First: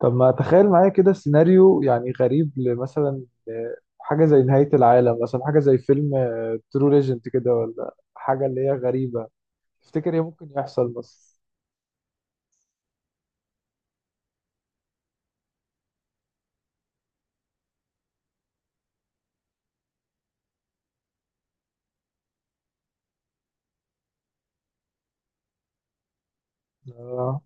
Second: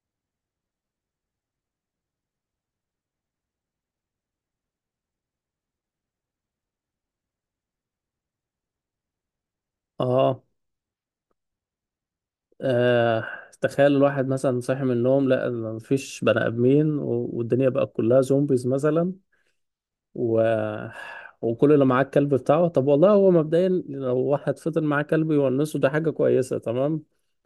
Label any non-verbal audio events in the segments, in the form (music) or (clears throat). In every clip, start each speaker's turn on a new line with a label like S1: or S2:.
S1: طب ما تخيل معايا كده سيناريو يعني غريب لمثلا حاجة زي نهاية العالم مثلا، حاجة زي فيلم ترو ليجنت كده ولا حاجة اللي هي غريبة. تفتكر ايه
S2: اه
S1: ممكن يحصل بس؟
S2: آه، تخيل الواحد مثلا صاحي من النوم، لا مفيش بني ادمين والدنيا بقى كلها زومبيز مثلا و... وكل اللي معاه الكلب بتاعه. طب والله هو مبدئيا لو واحد فضل معاه كلب يونسه ده حاجة كويسة. تمام.
S1: آه.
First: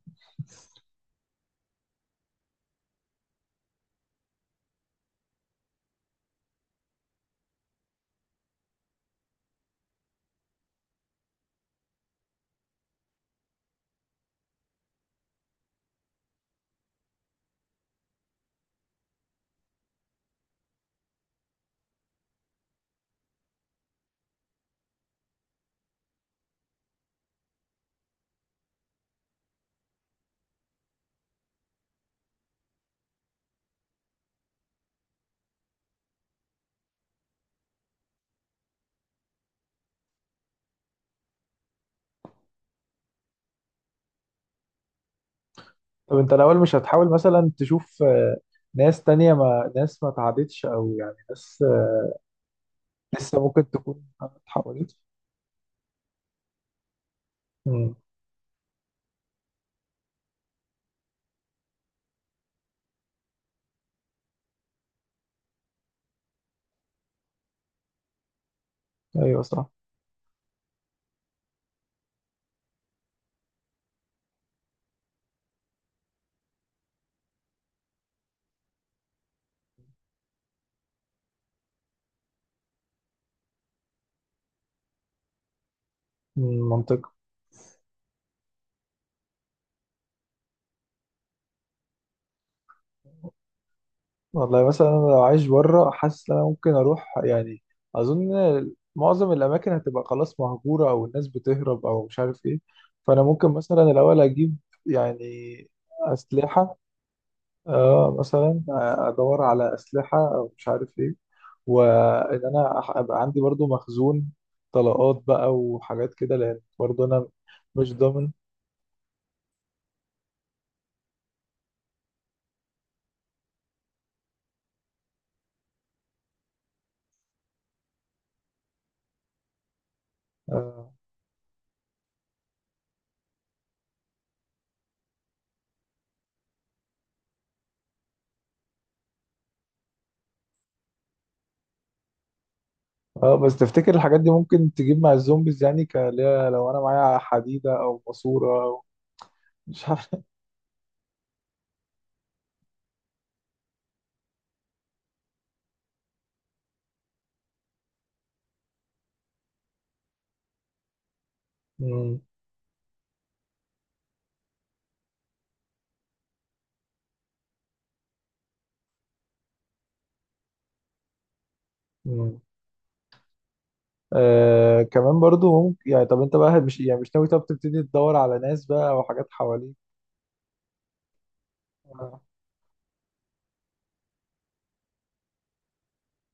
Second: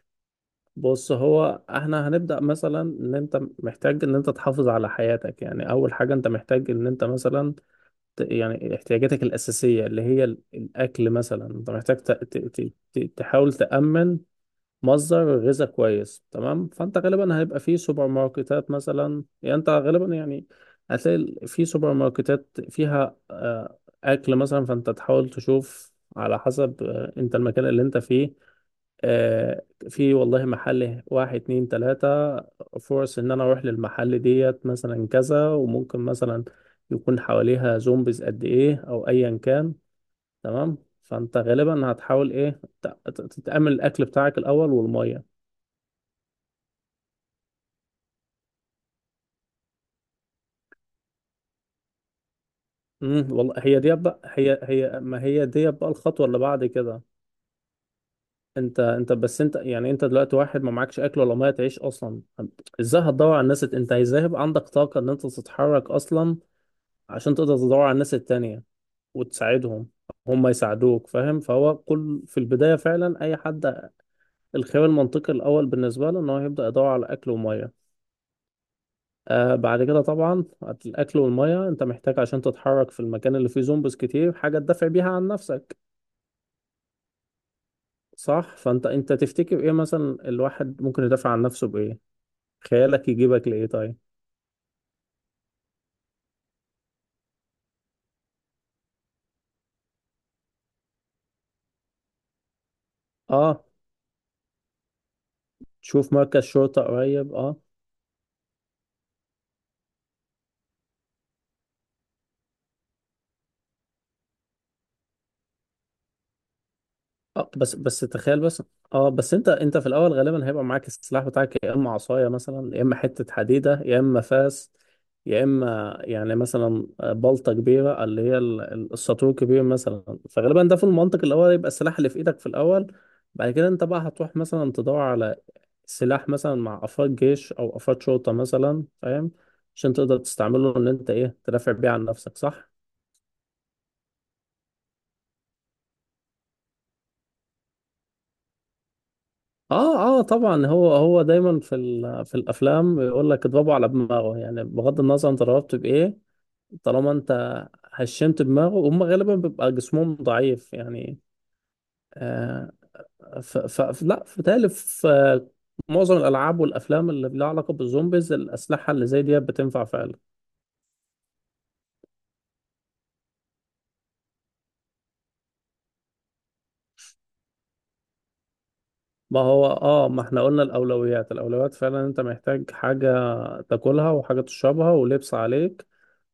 S2: بص، هو احنا هنبدأ مثلا ان انت محتاج ان انت تحافظ على حياتك. يعني اول حاجة انت محتاج ان انت مثلا يعني احتياجاتك الأساسية اللي هي الأكل مثلا. انت محتاج تحاول تأمن مصدر غذاء كويس. تمام. فانت غالبا هيبقى في سوبر ماركتات مثلا، يعني انت غالبا يعني هتلاقي في سوبر ماركتات فيها اكل مثلا. فانت تحاول تشوف على حسب انت المكان اللي انت فيه في والله محل واحد اتنين تلاتة فرص ان انا اروح للمحل ديت مثلا كذا، وممكن مثلا يكون حواليها زومبيز قد ايه او ايا كان. تمام. فانت غالبا هتحاول ايه تتأمن الاكل بتاعك الاول والمية.
S1: طب انت الأول مش هتحاول مثلا تشوف ناس تانية، ما ناس ما تعبتش، أو يعني ناس، لسه
S2: والله
S1: ممكن
S2: هي دي
S1: تكون
S2: بقى
S1: ما
S2: هي
S1: اتحولتش؟
S2: هي ما هي دي بقى الخطوه اللي بعد كده.
S1: مم.
S2: انت انت بس انت يعني انت دلوقتي واحد ما معكش اكل ولا ميه تعيش اصلا. طب ازاي هتدور على الناس انت ازاي هيبقى عندك طاقه ان انت تتحرك اصلا عشان تقدر تدور على الناس التانية
S1: أيوه صح.
S2: وتساعدهم، هم يساعدوك؟ فاهم. فهو كل في البدايه فعلا اي حد الخيار المنطقي الاول بالنسبه له ان هو يبدا يدور على اكل وميه. بعد كده طبعا الاكل والميه انت محتاج عشان تتحرك في المكان اللي فيه زومبيز كتير حاجه تدافع بيها عن نفسك.
S1: مم، منطقي.
S2: صح، فانت تفتكر ايه مثلا الواحد ممكن يدافع عن نفسه بايه؟ خيالك يجيبك لايه؟ طيب.
S1: والله مثلا انا لو عايش بره، حاسس ان انا ممكن اروح يعني. اظن معظم الاماكن هتبقى خلاص مهجوره، او الناس بتهرب او مش عارف ايه. فانا ممكن
S2: اه،
S1: مثلا الاول اجيب يعني
S2: تشوف مركز
S1: اسلحه.
S2: شرطة قريب. اه.
S1: اه مثلا، ادور على اسلحه او مش عارف ايه، وان انا ابقى عندي برضو مخزون طلقات بقى وحاجات كده، لان برضو انا
S2: اه، بس
S1: مش
S2: بس
S1: ضامن.
S2: تخيل بس. اه، بس انت في الاول غالبا هيبقى معاك السلاح بتاعك يا اما عصاية مثلا يا اما حتة حديدة يا اما فاس يا اما يعني مثلا بلطة كبيرة، اللي هي الساطور كبير مثلا. فغالبا ده في
S1: اه.
S2: المنطق الاول يبقى السلاح اللي في ايدك في الاول. بعد كده انت بقى هتروح مثلا تدور على سلاح مثلا مع افراد جيش او افراد شرطة مثلا، فاهم؟ عشان تقدر تستعمله ان انت ايه تدافع بيه عن نفسك، صح؟
S1: بس تفتكر الحاجات دي ممكن تجيب مع الزومبيز يعني، اللي هي لو انا معايا حديدة او ماسورة؟ مش عارف.
S2: اه، اه طبعا، هو دايما في في الافلام يقول لك اضربه على دماغه. يعني بغض النظر انت ضربت بايه طالما انت هشمت دماغه. هم غالبا بيبقى جسمهم ضعيف يعني.
S1: مم.
S2: آه ف لا، في تالي في معظم الالعاب والافلام اللي لها علاقة بالزومبيز الاسلحة اللي زي دي بتنفع فعلا.
S1: مم. آه كمان برضو ممكن يعني، طب انت بقى مش يعني مش ناوي طب تبتدي تدور على ناس بقى او حاجات
S2: ما هو
S1: حواليك؟
S2: ما احنا قلنا الاولويات، الاولويات فعلا
S1: آه.
S2: انت محتاج حاجه تاكلها وحاجه تشربها ولبس عليك.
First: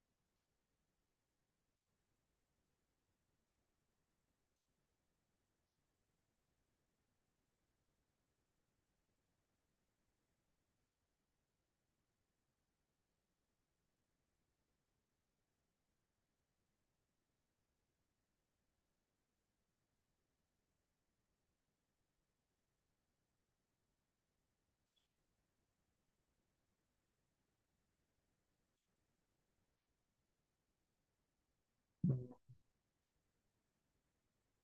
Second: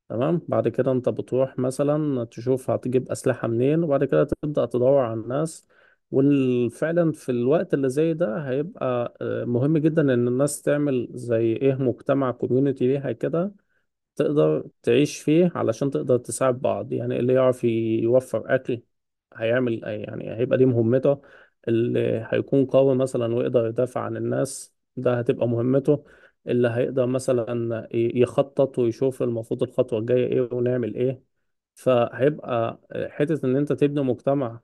S2: تمام. بعد كده انت بتروح مثلا تشوف هتجيب اسلحه منين، وبعد كده تبدا تدور على الناس. وفعلا في الوقت اللي زي ده هيبقى مهم جدا ان الناس تعمل زي ايه مجتمع كوميونتي ليها كده تقدر تعيش فيه علشان تقدر تساعد بعض. يعني اللي يعرف يوفر أكل هيعمل يعني هيبقى دي مهمته. اللي هيكون قوي مثلا ويقدر يدافع عن الناس ده هتبقى مهمته. اللي هيقدر مثلا يخطط ويشوف المفروض الخطوة الجاية ايه ونعمل ايه. فهيبقى حتة ان انت تبني مجتمع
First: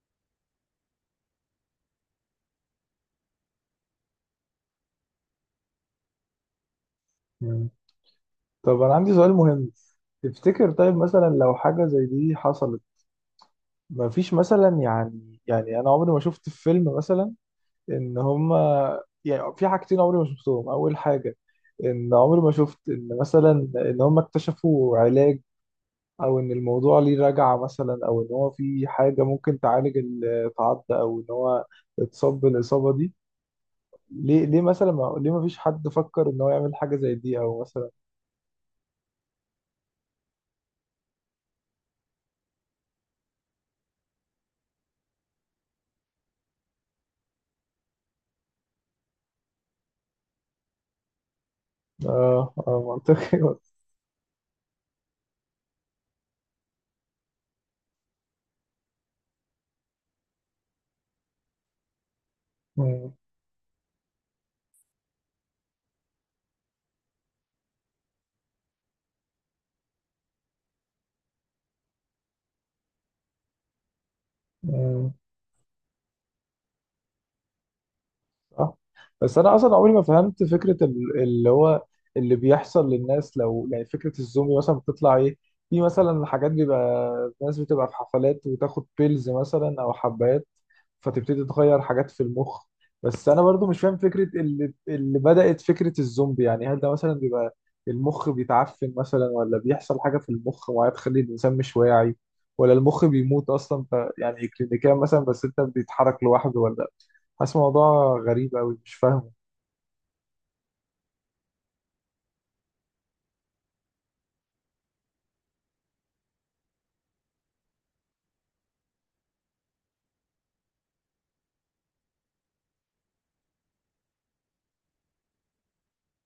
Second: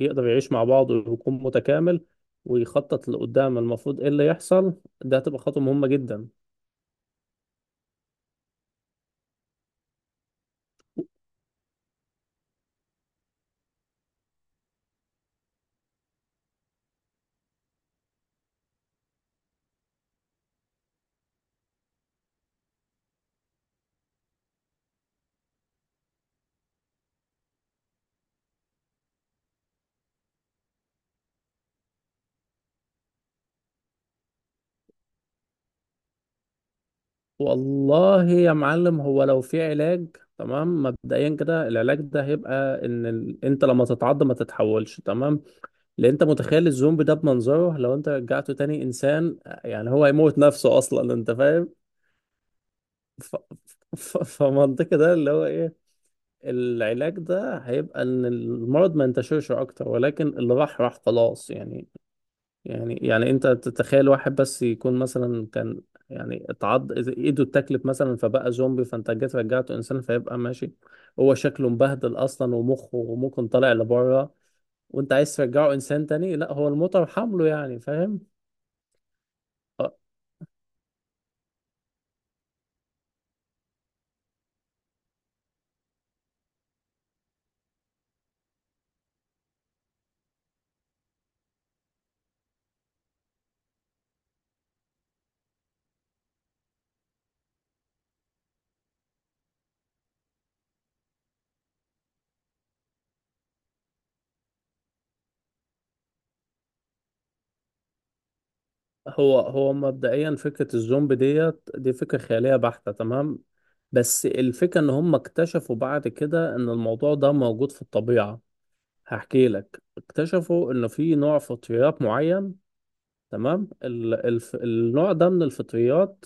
S2: يقدر يعيش مع بعضه ويكون متكامل ويخطط لقدام المفروض ايه اللي يحصل. ده هتبقى خطوة مهمة جدا.
S1: مم. طب انا عندي سؤال مهم. تفتكر طيب مثلا لو حاجة زي دي حصلت، مفيش مثلا يعني يعني انا عمري ما شفت في فيلم مثلا ان هما، يعني في حاجتين عمري ما شفتهم. اول حاجة ان عمري ما شفت ان مثلا ان هما اكتشفوا علاج، او ان الموضوع ليه رجعة مثلا، او ان هو في حاجة ممكن تعالج التعض، او ان هو اتصاب بالاصابة دي. ليه ليه مثلا ما ليه ما فيش حد فكر ان هو يعمل حاجة زي دي او مثلا؟
S2: والله يا معلم، هو لو في علاج، تمام، مبدئيا كده العلاج ده هيبقى ان انت لما تتعض ما تتحولش. تمام. لان انت متخيل الزومبي ده بمنظره لو انت رجعته تاني انسان، يعني هو هيموت نفسه اصلا، انت فاهم.
S1: اه اه
S2: ف...
S1: منطقي.
S2: فمنطقي ده اللي هو ايه، العلاج ده هيبقى ان المرض ما ينتشرش اكتر، ولكن اللي راح راح خلاص يعني. يعني انت تتخيل واحد بس يكون مثلا كان يعني اتعض ايده اتاكلت مثلا فبقى زومبي، فانت جيت رجعته انسان فيبقى ماشي. هو شكله مبهدل اصلا ومخه ممكن طالع لبره وانت
S1: (laughs)
S2: عايز ترجعه انسان تاني، لا هو المطر حمله يعني، فاهم.
S1: صح. بس انا اصلا
S2: اه،
S1: عمري ما فهمت فكره اللي هو اللي بيحصل للناس، لو يعني فكره الزومبي مثلا بتطلع ايه. في مثلا حاجات بيبقى ناس بتبقى في حفلات وتاخد بيلز مثلا او حبات، فتبتدي تغير حاجات في المخ. بس انا برضو مش فاهم فكره اللي بدات فكره الزومبي. يعني هل ده مثلا بيبقى المخ بيتعفن مثلا، ولا بيحصل حاجه في المخ معينه تخلي الانسان مش واعي، ولا المخ بيموت اصلا يعني كلينيكيا مثلا، بس انت بتتحرك لوحده، ولا؟ حاسس الموضوع غريب أوي مش فاهمه.
S2: هو مبدئيا فكرة الزومبي ديت دي فكرة خيالية بحتة. تمام. بس الفكرة ان هم اكتشفوا بعد كده ان الموضوع ده موجود في الطبيعة. هحكي لك، اكتشفوا ان في نوع فطريات معين. تمام. النوع ده من الفطريات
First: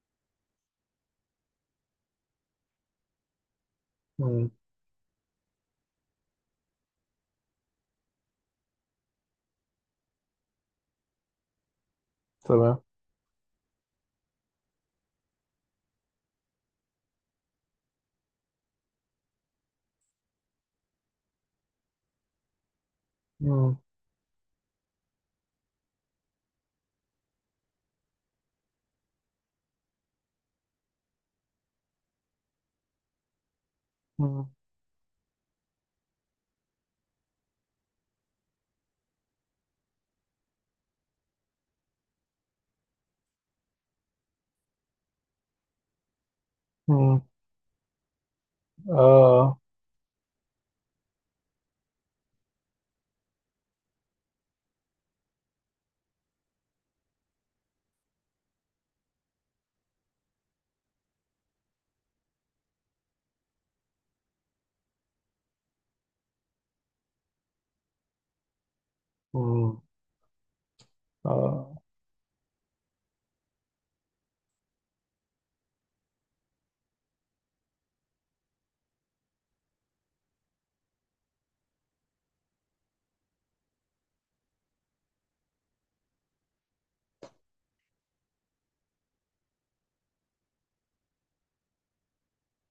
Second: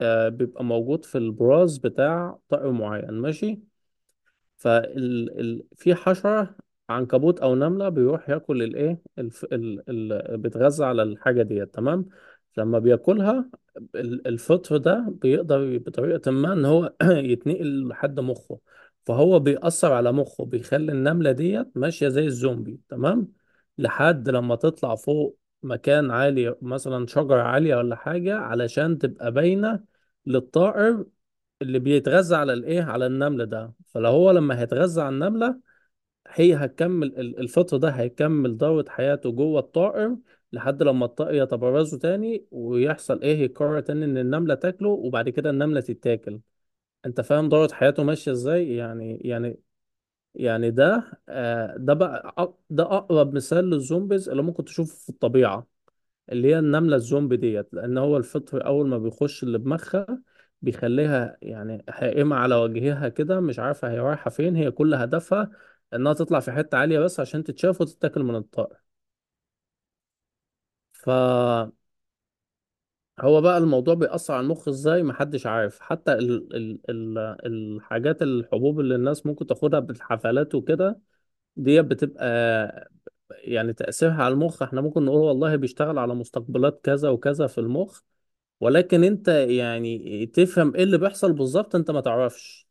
S2: بيبقى موجود في البراز بتاع طائر معين، ماشي.
S1: مم.
S2: في حشرة عنكبوت أو نملة بيروح ياكل الإيه بيتغذى على الحاجة ديت. تمام. لما
S1: تمام.
S2: بياكلها الفطر ده بيقدر بطريقة ما إن هو (clears throat) يتنقل لحد مخه. فهو بيأثر على مخه، بيخلي النملة ديت ماشية زي الزومبي. تمام.
S1: مم.
S2: لحد لما تطلع فوق مكان عالي مثلا شجرة عالية ولا حاجة علشان تبقى باينة للطائر اللي بيتغذى على الايه على النمل ده. فلو هو
S1: مم.
S2: لما هيتغذى على النملة هي هتكمل الفطر ده هيكمل دورة حياته جوه الطائر لحد لما الطائر يتبرزه تاني ويحصل ايه يقرر تاني ان النملة تاكله، وبعد كده النملة تتاكل. انت
S1: مم.
S2: فاهم دورة حياته ماشية ازاي، يعني يعني
S1: آه.
S2: يعني ده آه ده بقى ده اقرب مثال للزومبيز اللي ممكن تشوفه في الطبيعة، اللي هي النملة الزومبي ديت. لأن هو الفطر أول ما بيخش اللي بمخها بيخليها يعني حائمة على وجهها كده مش عارفة هي رايحة فين. هي كل هدفها إنها تطلع في حتة عالية بس عشان تتشاف وتتاكل من الطائر.
S1: مم.
S2: فهو
S1: آه.
S2: بقى الموضوع بيأثر على المخ إزاي محدش عارف. حتى ال ال ال الحاجات الحبوب اللي الناس ممكن تاخدها بالحفلات وكده دي بتبقى يعني تأثيرها على المخ احنا ممكن نقول والله بيشتغل على مستقبلات كذا وكذا في المخ. ولكن انت يعني تفهم ايه اللي بيحصل بالظبط انت ما تعرفش.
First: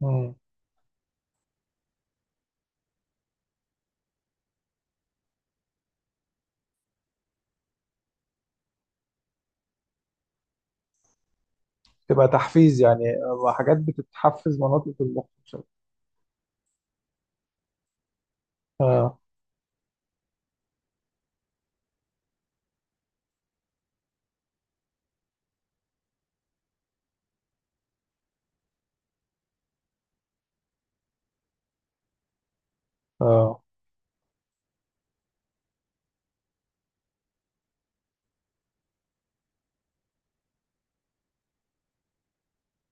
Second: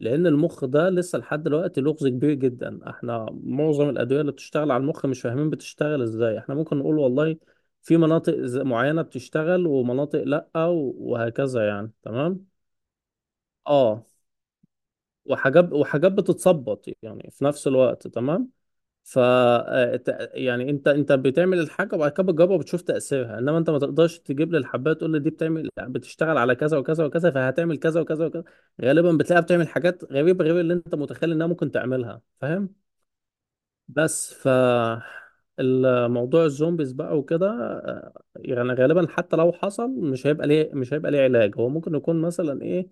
S2: لان
S1: مم.
S2: المخ ده لسه لحد دلوقتي لغز كبير جدا. احنا معظم الادويه اللي بتشتغل على المخ مش فاهمين بتشتغل ازاي. احنا ممكن نقول والله في مناطق معينه بتشتغل ومناطق لا وهكذا يعني.
S1: تبقى
S2: تمام.
S1: تحفيز يعني، حاجات
S2: اه،
S1: بتتحفز مناطق المخ مش عارف.
S2: وحاجات بتتظبط يعني في نفس الوقت. تمام.
S1: آه.
S2: ف يعني انت بتعمل الحاجه وبعد كده بتجربها وبتشوف تاثيرها، انما انت ما تقدرش تجيب لي الحبايه تقول لي دي بتعمل بتشتغل على كذا وكذا وكذا فهتعمل كذا وكذا وكذا. غالبا بتلاقيها بتعمل حاجات غريبه غير اللي انت متخيل انها ممكن تعملها، فاهم.
S1: آه.
S2: بس ف الموضوع الزومبيز بقى وكده يعني غالبا حتى لو حصل مش هيبقى ليه، مش هيبقى ليه علاج. هو ممكن يكون مثلا ايه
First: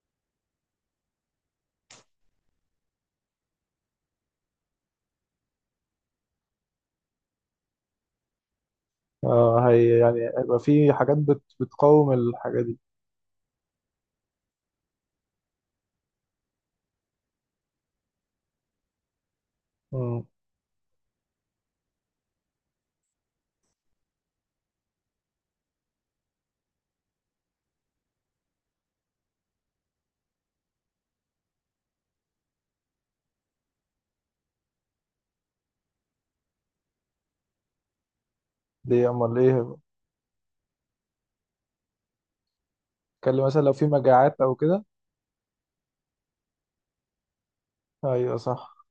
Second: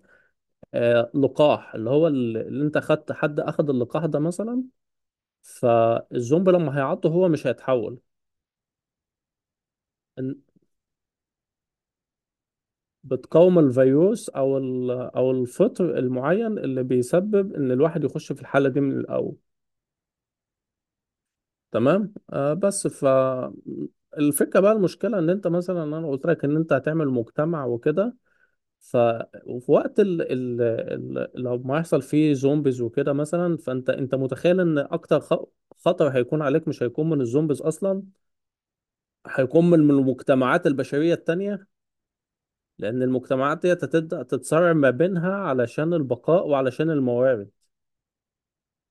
S2: آه لقاح اللي هو اللي انت خدت، حد اخد اللقاح ده مثلا فالزومبي لما هيعضه هو مش هيتحول.
S1: آه هي يعني
S2: إن-
S1: هيبقى في حاجات بتقاوم الحاجة دي.
S2: بتقاوم الفيروس او او الفطر المعين اللي بيسبب ان الواحد يخش في الحاله دي من الاول.
S1: مم.
S2: تمام. آه بس ف الفكره بقى، المشكله ان انت مثلا انا قلت لك ان انت هتعمل مجتمع وكده، ف وفي وقت لو ما يحصل فيه زومبيز وكده مثلا فانت متخيل ان اكتر خطر هيكون عليك مش هيكون من الزومبيز اصلا.
S1: دي أمال
S2: هيكون
S1: إيه؟
S2: من المجتمعات البشريه التانيه. لأن
S1: اتكلم مثلا
S2: المجتمعات
S1: لو
S2: دي
S1: في
S2: تبدأ
S1: مجاعات أو
S2: تتصارع
S1: كده؟
S2: ما بينها علشان البقاء وعلشان الموارد.
S1: أيوه صح.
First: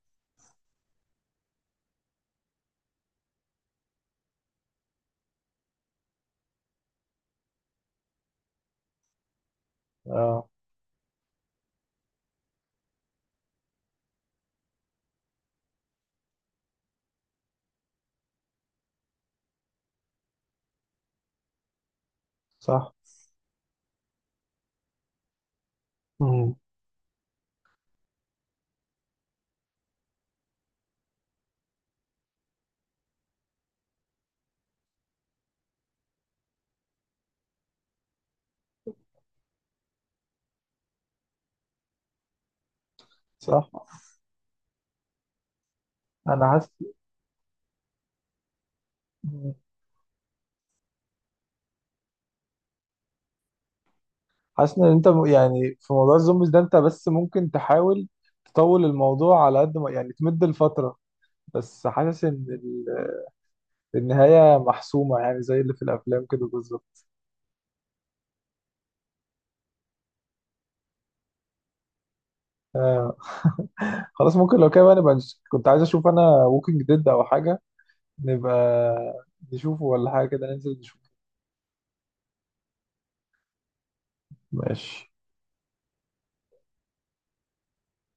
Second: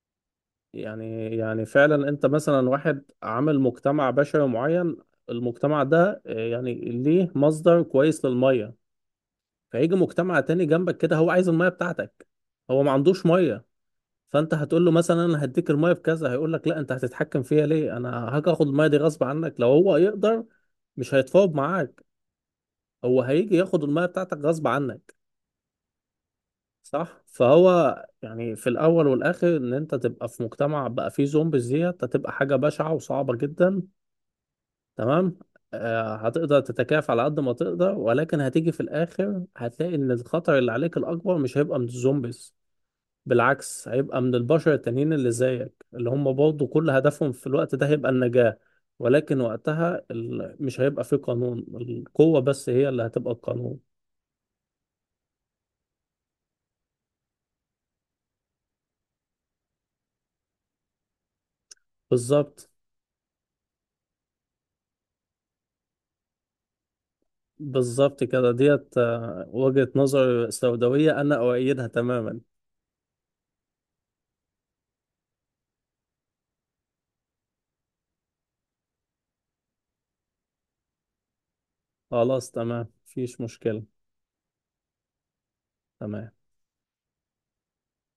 S2: يعني فعلا أنت مثلا واحد عامل مجتمع بشري معين، المجتمع ده يعني ليه مصدر كويس للمية. فيجي مجتمع
S1: آه.
S2: تاني جنبك كده هو عايز المية بتاعتك. هو ما عندوش مية. فأنت هتقول له مثلا أنا هديك المية بكذا، هيقول لك لا أنت هتتحكم فيها ليه، أنا هاجي آخد المية دي غصب عنك لو هو يقدر. مش هيتفاوض معاك.
S1: صح.
S2: هو هيجي ياخد المية بتاعتك غصب عنك.
S1: مم.
S2: صح، فهو يعني في الاول والاخر ان انت تبقى في مجتمع بقى فيه زومبيز ديت هتبقى حاجه بشعه وصعبه جدا. تمام. آه هتقدر تتكافى على قد ما تقدر، ولكن هتيجي في الاخر هتلاقي ان الخطر اللي عليك الاكبر مش هيبقى من الزومبيز.
S1: صح.
S2: بالعكس هيبقى من البشر التانيين اللي زيك اللي هم
S1: أنا
S2: برضه كل هدفهم في الوقت ده هيبقى النجاه. ولكن
S1: حاسس،
S2: وقتها مش هيبقى فيه قانون. القوه بس هي اللي هتبقى القانون.
S1: حاسس ان انت يعني في موضوع الزومبيز ده انت بس ممكن تحاول تطول الموضوع على قد ما يعني، تمد الفترة. بس حاسس ان
S2: بالظبط.
S1: النهاية محسومة، يعني زي اللي في الافلام كده بالظبط.
S2: بالظبط كده ديت، وجهة نظر سوداوية أنا أؤيدها تماما.
S1: آه. (laughs) خلاص ممكن لو كده بقى نبقى كنت عايز اشوف انا ووكينج ديد او حاجة، نبقى نشوفه ولا حاجة كده، ننزل نشوفه.
S2: خلاص، تمام مفيش مشكلة.
S1: ماشي.
S2: تمام.